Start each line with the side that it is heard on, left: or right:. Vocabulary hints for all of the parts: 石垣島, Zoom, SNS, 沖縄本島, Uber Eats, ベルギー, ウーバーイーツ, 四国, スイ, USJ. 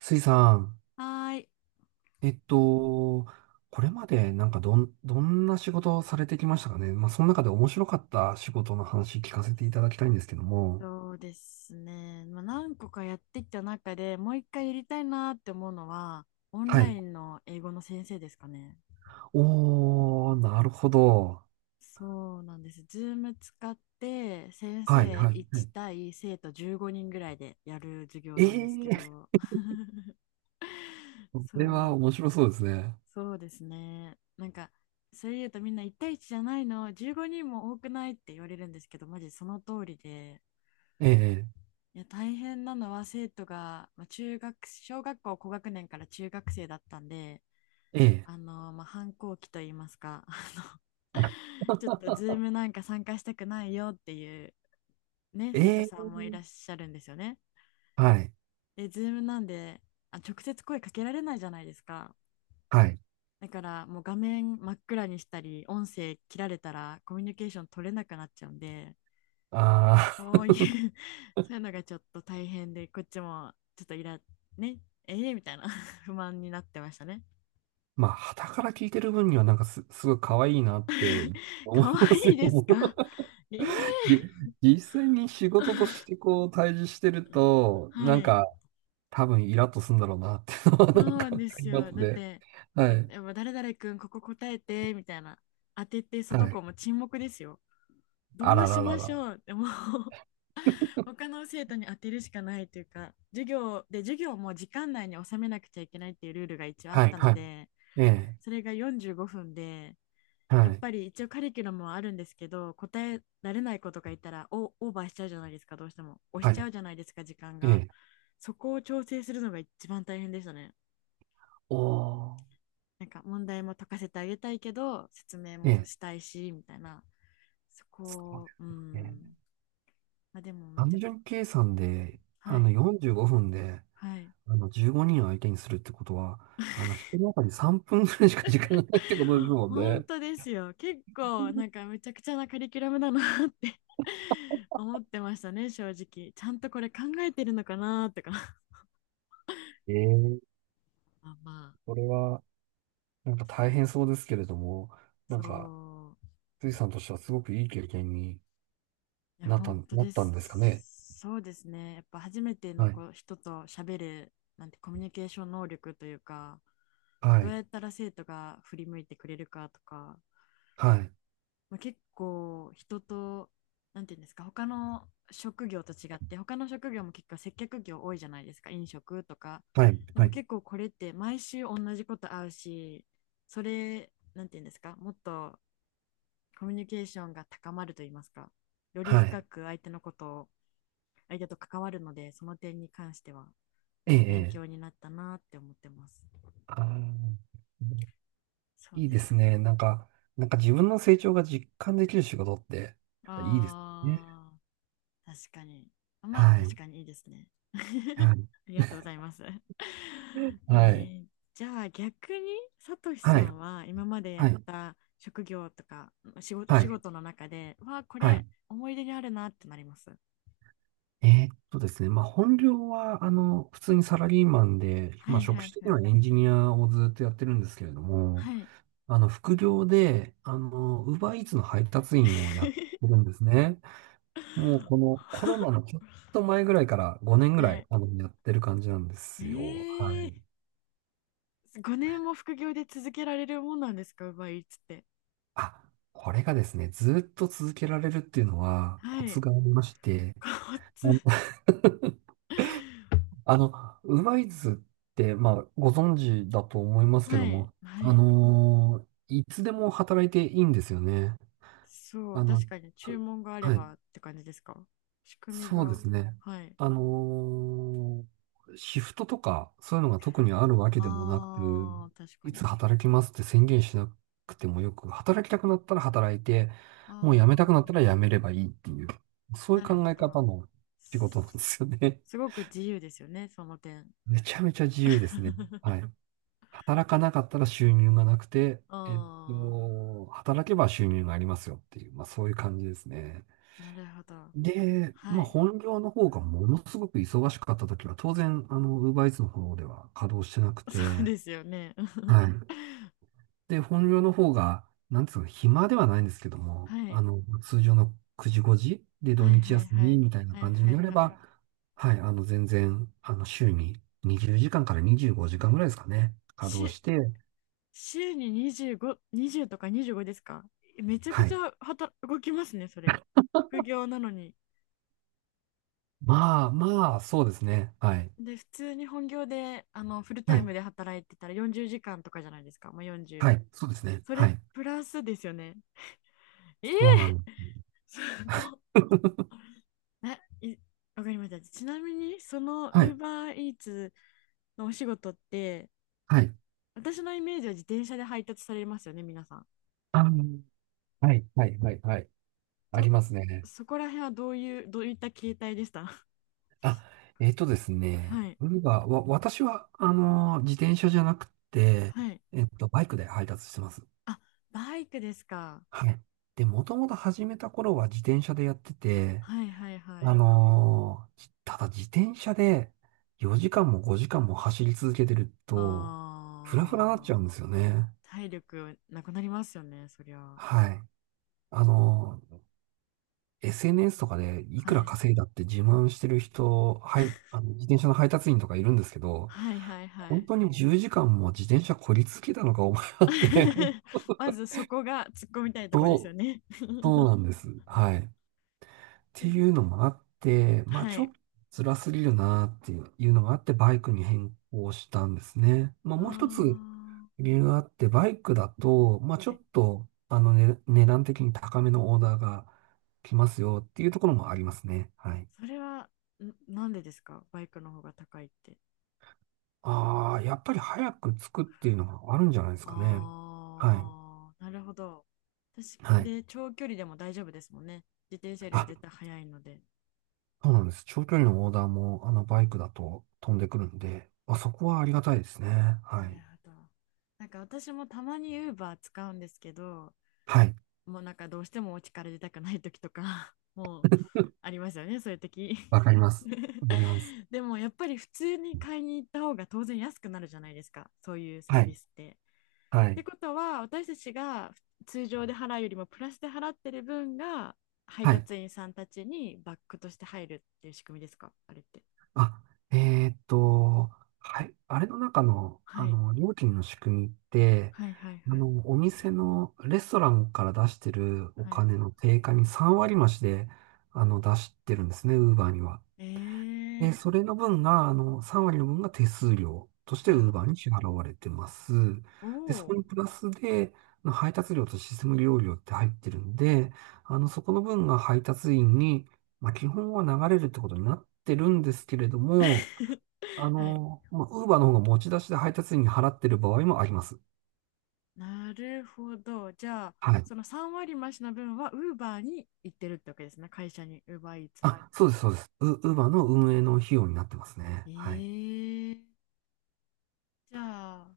right: スイさん、
left: はーい。
right: えっと、これまでなんかどんな仕事をされてきましたかね。まあ、その中で面白かった仕事の話聞かせていただきたいんですけども。
left: そうですね。まあ、何個かやってきた中でもう一回やりたいなって思うのは、オン
right: は
left: ラ
right: い。
left: インの英語の先生ですかね。
right: おー、なるほど。
left: そうなんです。Zoom 使って先
right: はい、
left: 生
right: はい、は
left: 1
right: い。
left: 対生徒15人ぐらいでやる授業
right: え
left: なんですけ
right: えー、
left: ど、
right: こ
left: そ
right: れは
left: う、
right: 面白そうですね。
left: そうですね。なんか、それ言うとみんな1対1じゃないの、15人も多くないって言われるんですけど、マジその通りで、
right: ええ、
left: いや大変なのは生徒が、まあ、中学小学校高学年から中学生だったんで
right: ええ、
left: まあ、反抗期といいますか
right: あ
left: ちょっとズームなんか参加したくないよっていう、ね、生
right: え
left: 徒さん
right: え、
left: もいらっしゃるんですよね。
right: はい、
left: でズームなんで直接声かけられないじゃないですか。
right: はい。
left: だからもう画面真っ暗にしたり音声切られたらコミュニケーション取れなくなっちゃうんで、
right: あ
left: そ
right: ー、
left: ういう そういうのがちょっと大変で、こっちもちょっとね、えーみたいな 不満になってましたね。
right: まあ、傍から聞いてる分にはなんかすごい可愛いなって思い
left: 可
right: ますけ
left: 愛いで
right: ど
left: す
right: も。
left: か？ええ
right: じ、実際に仕事と
left: ー
right: してこう対峙してる と、
left: は
right: なん
left: い。
right: か多分イラッとするんだろうなっていうのは
left: そ
right: なん
left: うな
right: か
left: ん
right: わ
left: で
right: かり
left: す
right: ま
left: よ。
right: す
left: だっ
right: ね。
left: て、
right: は
left: だっ
right: い。
left: て誰々くん、ここ答えて、みたいな。当てて、そ
right: は
left: の子
right: い。
left: も沈黙ですよ。
right: あ
left: ど
right: ら
left: うし
right: らら
left: まし
right: ら。
left: ょうってもう 他の生徒に当てるしかないというか、授業も時間内に収めなくちゃいけないっていうルールが一応あっ
right: はい。
left: たの
right: はい。
left: で、
right: ええ。
left: それが45分で、や
right: は
left: っ
right: い。
left: ぱり一応カリキュラムはあるんですけど、答えられない子とかいたらオーバーしちゃうじゃないですか、どうしても。押し
right: は
left: ちゃ
right: い。
left: うじゃないですか、時間
right: え
left: が。
right: え。
left: そこを調整するのが一番大変でしたね。
right: おー。
left: なんか問題も解かせてあげたいけど、説明
right: え
left: も
right: え。
left: したいし、みたいな。そ
right: そう
left: こ
right: で
left: を、う
right: すよね。
left: ん。まあ、でもめ
right: 単
left: ちゃく
right: 純
left: ちゃ。
right: 計算で、
left: はい。
right: 45分で、
left: はい。
right: 15人を相手にするってことは、一人当たり3分ぐらいしか時間がないってことですもん
left: 本
right: ね。
left: 当ですよ。結構、なんかめちゃくちゃなカリキュラムだなって 思ってましたね、正直。ちゃんとこれ考えてるのかなとか
right: ええ、
left: まあまあ。
right: これは。なんか大変そうですけれども、な
left: そ
right: んか、
left: う。
right: スイさんとしてはすごくいい経験に
left: いや、本当
right: なっ
left: で
right: たんですかね。
left: す。そうですね。やっぱ初めての
right: はい。
left: 子人と喋る、なんてコミュニケーション能力というか、
right: は
left: どう
right: い。
left: やったら生徒が振り向いてくれるかとか、
right: はい。
left: まあ、結構人と、なんていうんですか、他の職業と違って、他の職業も結構接客業多いじゃないですか、飲食とか。
right: はい。
left: で
right: は
left: も
right: い。
left: 結構これって毎週同じこと会うし、それ、なんていうんですか、もっとコミュニケーションが高まると言いますか、より
right: はい。
left: 深く相手のことを相手と関わるので、その点に関しては、
right: え
left: いい勉
right: え。え
left: 強
right: え。
left: になったなって思ってます。
right: あー、
left: そう
right: いい
left: で
right: です
left: すね。
right: ね。なんか自分の成長が実感できる仕事って、やっぱいいですね。
left: ああ、確かに。まあ、
right: は
left: 確
right: い。
left: かにいいですね。
right: はい。
left: ありがとうございます。え
right: はい。
left: ーじゃあ逆に、さとしさ
right: はい。
left: んは今までや
right: は
left: っ
right: い。
left: た職業とか仕事、
right: は
left: 仕
right: い。
left: 事の中で、わあ、こ
right: は
left: れ
right: い。
left: 思い出にあるなってなります。
right: ですね。まあ、本業は、普通にサラリーマンで、
left: は
right: まあ、
left: い
right: 職
left: は
right: 種
left: い
right: 的
left: は
right: には
left: い。
right: エンジニアをずっとやってるんですけれども、
left: はい。
right: 副業で、ウーバーイーツの配達員をやってる んですね。もうこのコロナのちょっと前ぐらいから5年ぐら
left: は
right: い、
left: い。
right: やってる感じなんですよ。は
left: ええー、
right: い。
left: 5年も副業で続けられるもんなんですか？奪いっつって。
right: あ、これがですね、ずっと続けられるっていうのはコ
left: は
right: ツ
left: い。
right: がありまして、
left: こっ
right: あ
left: つ。
right: の あの、ウーバーイーツって、まあ、ご存知だと思いますけ
left: は
right: ど
left: い。
right: も、
left: はい。
right: いつでも働いていいんですよね。
left: そう、
right: あの、
left: 確かに注文があれ
right: はい。
left: ばって感じですか？仕組み
right: そうで
left: が。
right: すね。
left: はい。
right: あのーシフトとか、そういうのが特にあるわけでもなく、
left: ああ、確か
right: い
left: に。
right: つ働きますって宣言しなくてもよく、働きたくなったら働いて、
left: あ
right: もう辞めたくなったら辞めればいいっていう、そう
left: あ、
right: いう
left: なる
right: 考
left: ほ
right: え
left: ど。
right: 方の仕事なんで
left: す
right: すよね。
left: すごく自由ですよね、その点。
right: めちゃめちゃ自由ですね。は い。働かなかったら収入がなくて、
left: あ
right: 働けば収入がありますよっていう、まあそういう感じですね。
left: あ、なるほど。
right: で、
left: は
right: まあ、
left: い。
right: 本業の方がものすごく忙しかった時は、当然、UberEats の方では稼働してなく
left: そう
right: て、
left: ですよね。
right: はい。で、本業の方が、なんつうの、暇ではないんですけど も、
left: はい。
right: 通常の9時5時で土
left: はい
right: 日
left: はい
right: 休
left: は
right: み
left: い、
right: みたいな
left: はい
right: 感じ
left: は
right: に
left: い
right: なれ
left: はい。
right: ば、はい、全然、週に20時間かんから25時間ぐらいですかね、稼働
left: し
right: して、
left: 週に25、20とか25ですか？めちゃく
right: は
left: ち
right: い。
left: ゃ働動きますね、それ。副業なのに。
right: まあ、そうですね。はい。
left: で、普通に本業でフルタ
right: は
left: イ
right: い。
left: ムで働いてたら40時間とかじゃないですか。もう4
right: はい。そうですね。
left: そ
right: は
left: れ
right: い。
left: プラスですよね。ええ、
right: そうなの。
left: すごっ、 ない、わかりました。ちなみに、その
right: はい。
left: Uber Eats のお仕事って、
right: はい。
left: 私のイメージは自転車で配達されますよね、皆さん。
right: あの、はい、はい、はい、はい。あり
left: と、
right: ますね。
left: そこら辺はどういった形態でした？
right: あ、です
left: は
right: ね。
left: い
right: ウーバーは、私は、自転車じゃなくて、
left: はい、
right: バイクで配達してます。
left: あ、バイクですか？
right: はい。で、もともと始めた頃は自転車でやってて、
left: はいはいはい、
right: ただ自転車で4時間も5時間も走り続けてると、フラフラになっ
left: あー、
right: ちゃうんですよね。
left: 体力なくなりますよね、そりゃ。は
right: はい。あのー SNS とかでいくら
left: い
right: 稼いだって自慢してる人、はい、あの自転車の配達員とかいるんですけど、
left: はいはいは
right: 本
left: い
right: 当に10時間も自転車こり続けたのか、お前はって
left: まずそこが突っ込みたい とこですよ
right: そう、
left: ね。
right: そうな んです。はい。って
left: で、
right: いうのもあって、まあ
left: は
right: ちょ
left: い、
right: っと辛すぎるなっていうのがあって、バイクに変更したんですね。まあ
left: あ
right: もう一つ
left: ー、
right: 理由があって、バイクだと、まあち
left: は
right: ょ
left: い。
right: っと、ね、値段的に高めのオーダーが来ますよっていうところもありますね。はい。
left: それは、なんでですか？バイクの方が高いって。
right: ああ、やっぱり早く着くっていうのがあるんじゃないですかね。は
left: ああ、なるほど。確か
right: い。はい。
left: で、長距離でも大丈夫ですもんね。自転車よりは
right: あ、
left: 絶対速いので。
right: そうなんです。長距離のオーダーも、バイクだと飛んでくるんで、あ、そこはありがたいですね。
left: な
right: は
left: る
right: い。
left: ほど。なんか私もたまに Uber 使うんですけど、
right: はい。
left: もうなんかどうしてもお家から出たくない時とか、もうありますよね、そういう時。
right: わかります。わかります。
left: でもやっぱり普通に買いに行った方が当然安くなるじゃないですか、そういうサー
right: はい。
left: ビスって。
right: は
left: っ
right: い。
left: てことは私たちが通常で払うよりもプラスで払ってる分が配
right: はい。
left: 達員さんたちにバックとして入るっていう仕組みですか、あれって。
right: あ、えーっと、はい。あれの中の、
left: はい
right: 料金の仕組みって、
left: はいはいはい。
right: お店のレストランから出してるお
left: はい、
right: 金の定価に3割増しで、出してるんですね、ウーバーには。
left: えー、
right: それの分が、3割の分が手数料として
left: なるほ
right: Uber
left: ど。
right: に支払われてます。
left: お
right: で、そこ
left: お。
right: にプラスで、あの配達料とシステム利用料って入ってるんで、そこの分が配達員に、まあ、基本は流れるってことになってるんですけれども、
left: はい。
right: まあ、Uber の方が持ち出しで配達員に払ってる場合もあります。
left: なるほど。じゃあ
right: はい。
left: その3割増しの分はウーバーに行ってるってわけですね。会社に、ウーバーいつも
right: あ、そうです、そうです。Uber の運営の費用になってますね。はい。
left: に。じゃあ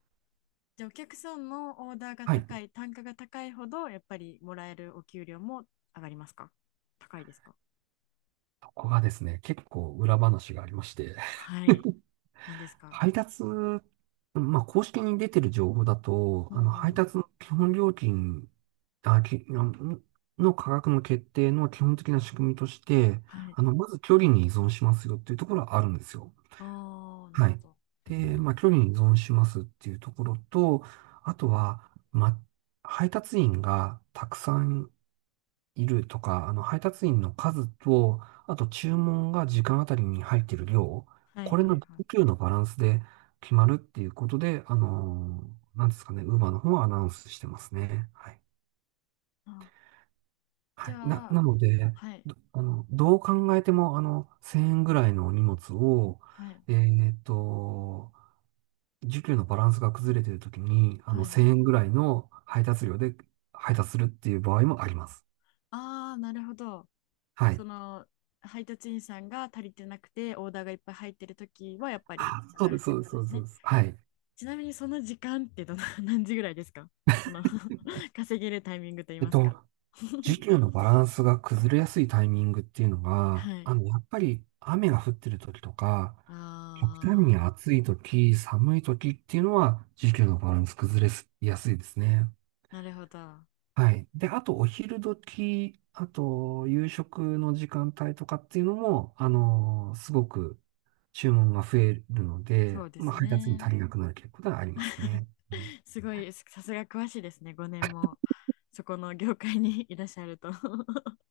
left: じゃあお客さんのオーダーが
right: はい。
left: 高い、単価が高いほど、やっぱりもらえるお給料も上がりますか？高いですか？
right: ここがですね、結構裏話がありまして、
left: はい。なんですか？
right: 配達、まあ、公式に出てる情報だと、
left: うんう
right: 配
left: ん。
right: 達の基本料金、あのの価格の決定の基本的な仕組みとして、
left: はい。
right: まず距離に依存しますよっていうところはあるんですよ。
left: ああ、なる
right: は
left: ほ
right: い。
left: ど。
right: で、まあ、距離に依存しますっていうところと、あとは、ま、配達員がたくさんいるとか、配達員の数と、あと注文が時間あたりに入っている量、
left: はい
right: これ
left: は
right: の
left: いはい。
right: 需給のバランスで決まるっていうことで、なんですかね、ウーバーの方はアナウンスしてますね。はい。
left: あ、じ
right: は
left: ゃ
right: い。
left: あ、
right: なので、
left: はい、
right: どう考えても、1000円ぐらいの荷物を、
left: はい、
right: えっと、需給のバランスが崩れているときに、
left: はい。
right: 1000円ぐらいの配達料で配達するっていう場合もあります。
left: ああ、なるほど。
right: はい。
left: その、配達員さんが足りてなくて、オーダーがいっぱい入ってるときは、やっぱり
right: あ、
left: 上
right: そう
left: がる
right: で
left: っ
right: す、
left: て
right: そうで
left: こ
right: す、
left: と
right: そ
left: で
right: うで
left: す
right: す。そう
left: ね。
right: ですはい。
left: ちなみに、その時間ってどの、何時ぐらいですか？その 稼げるタイミングといい
right: えっ
left: ますか。
right: と、時 給のバランスが崩れやすいタイミングっていうの
left: は
right: が、
left: い。
right: やっぱり雨が降ってる時とか、極端に
left: あ
right: 暑い時、寒い時っていうのは、時給のバランス崩れやすいですね。
left: ー、なるほど。
right: はい。で、あと、お昼時、あと、夕食の時間帯とかっていうのも、すごく注文が増えるの
left: そ
right: で、
left: うで
right: ま
left: す
right: あ、配達に
left: ね。
right: 足りなくなる傾向がありますね。
left: すごい、さすが詳しいですね。5年もそこの業界に いらっしゃると。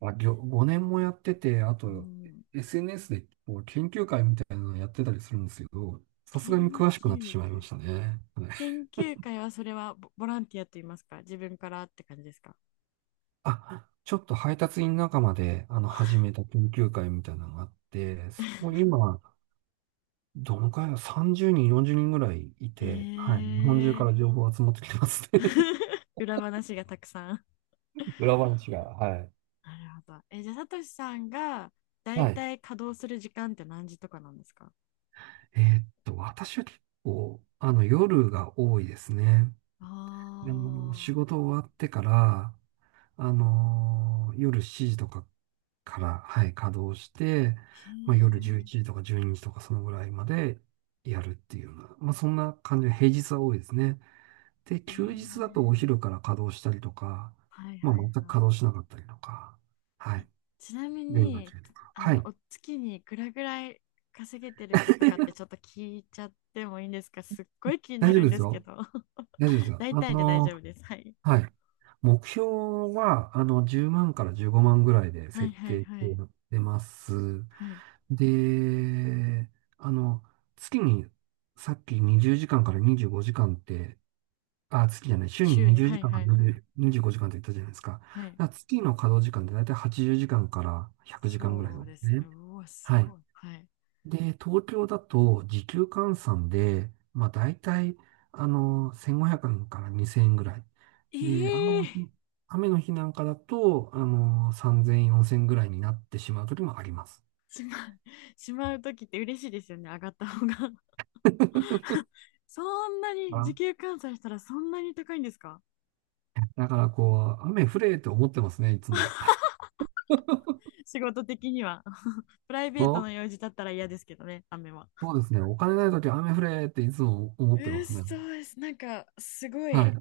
right: あ、5年もやってて、あ
left: う
right: と
left: ん、
right: SNS でこう研究会みたいなのやってたりするんですけど、さすがに
left: 研
right: 詳しくなって
left: 究
right: しまいま
left: 会。
right: したね。はい。
left: 研究会はそれはボランティアと言いますか、自分からって感じですか？
right: あ、ちょっと配達員仲間で始めた研究会みたいなのがあって、そこ 今、どのくらいだ ?30 人、40人ぐらいい
left: え
right: て、はい。日本中か
left: ー、
right: ら情報集まってきてますね。
left: 裏話がたくさん。
right: 裏話が、はい。
left: なるほど。え、じゃあ、さとしさんがだい
right: はい。
left: たい稼働する時間って何時とかなんですか？
right: 私は結構、夜が多いですね。
left: あ
right: 仕事
left: あ
right: 終わってから、夜7時とかから、はい、稼働して、
left: ー、
right: まあ、夜11
left: へえ。
right: 時とか12時とかそのぐらいまでやるっていうような、まあ、そんな感じで平日は多いですね。で、
left: えー、
right: 休日だとお昼から稼働したりとか、
left: はい
right: まあ、
left: はいはい。
right: 全く稼働しなかったりとか、はい、
left: ちなみ
right: 夜が
left: に、
right: 中とか。はい、
left: お月にいくらぐらい稼げてるかとかってちょっと聞いちゃってもいいんですか？すっごい気にな
right: 大丈夫
left: るん
right: で
left: で
right: す
left: すけ
right: よ。
left: ど。
right: 大丈夫ですよ。
left: 大体で大丈夫です。はい。
right: はい。目標は、10万から15万ぐらいで
left: はい
right: 設
left: はい
right: 定し
left: は
right: て
left: い。
right: やってます。
left: はい。
right: で、あの、月に、さっき20時間かんから25時間って、あ、月じゃない、週に
left: 週に、
right: 20
left: は
right: 時
left: い
right: 間か
left: は
right: ん
left: い
right: から
left: はい。
right: 25時間って言ったじゃないですか。だか
left: はい。
right: ら月の稼働時間ってだいたい80時間かんから100時間ぐらい
left: そ
right: な
left: う
right: ん
left: で
right: です
left: すね。
right: ね。
left: うわ、す
right: はい。
left: ごい。はい。
right: で、東京だと時給換算で、まあ大体、1500円から2000円ぐらい。
left: え
right: で、
left: え
right: 雨の日なんかだと、3000円、4000円ぐらいになってしまう時もあります。
left: しまう、しまうときって嬉しいですよね。上がった方が。そんなに、時
right: あ、
left: 給換算したらそんなに高いんですか？
right: だからこう、雨降れって思ってますね、いつも。
left: 仕事的には。プライ
right: そ
left: ベート
right: う
left: の用事だったら嫌ですけどね、雨は。
right: そうですね。お金ない時は雨降れっていつも思ってま
left: え
right: すね。
left: そうです。なんか、すご
right: はい。
left: い、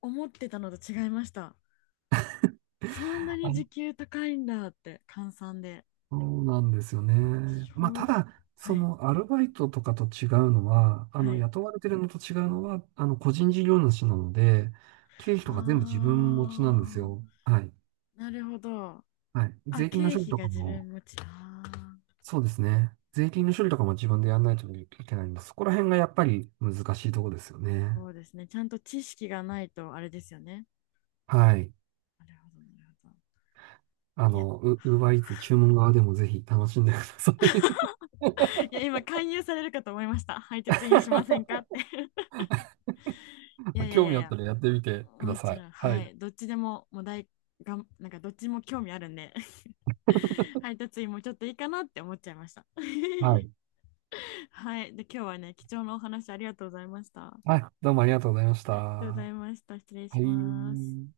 left: 思ってたのと違いました。そんなに時給高いんだって、換算で。
right: そうなんですよね。まあ、
left: 衝
right: た
left: 撃。
right: だ、そ
left: はい。
right: のアルバイトとかと違うのは、
left: はい。
right: 雇われてるのと違うのは、個人事業主なので、経費とか全部自分持ちなんです
left: あ
right: よ。はい。
left: ー、なるほど。
right: はい。
left: あ、
right: 税金の
left: 経
right: 処理
left: 費
right: と
left: が
right: か
left: 自
right: も、
left: 分持ち。あ
right: そうですね。税金の処理とかも自分でやらないといけないんです。そこら辺がやっぱり難しいところですよ
left: ー、そ
right: ね。
left: うですね。ちゃんと知識がないと、あれですよね。
right: はい。
left: なるほど、なるほど。いや、
right: ウーバーイーツ注文側でもぜひ楽しんでください。
left: いや、今、勧誘されるかと思いました。配達員しませんかっ て。いやいやい
right: 興
left: や
right: 味
left: い
right: あった
left: や、
right: らやってみてくだ
left: も
right: さ
left: ち
right: い。
left: ろん、
right: は
left: は
right: い。
left: い。どっちでも、もう大がん、なんかどっちも興味あるんで 配達員もちょっといいかなって思っちゃいました。
right: はい。
left: はい。で、今日はね、貴重なお話ありがとうございました。あ
right: はい、どうもありがとうございました。
left: りがとうござ
right: は
left: いました。失礼します。
right: い。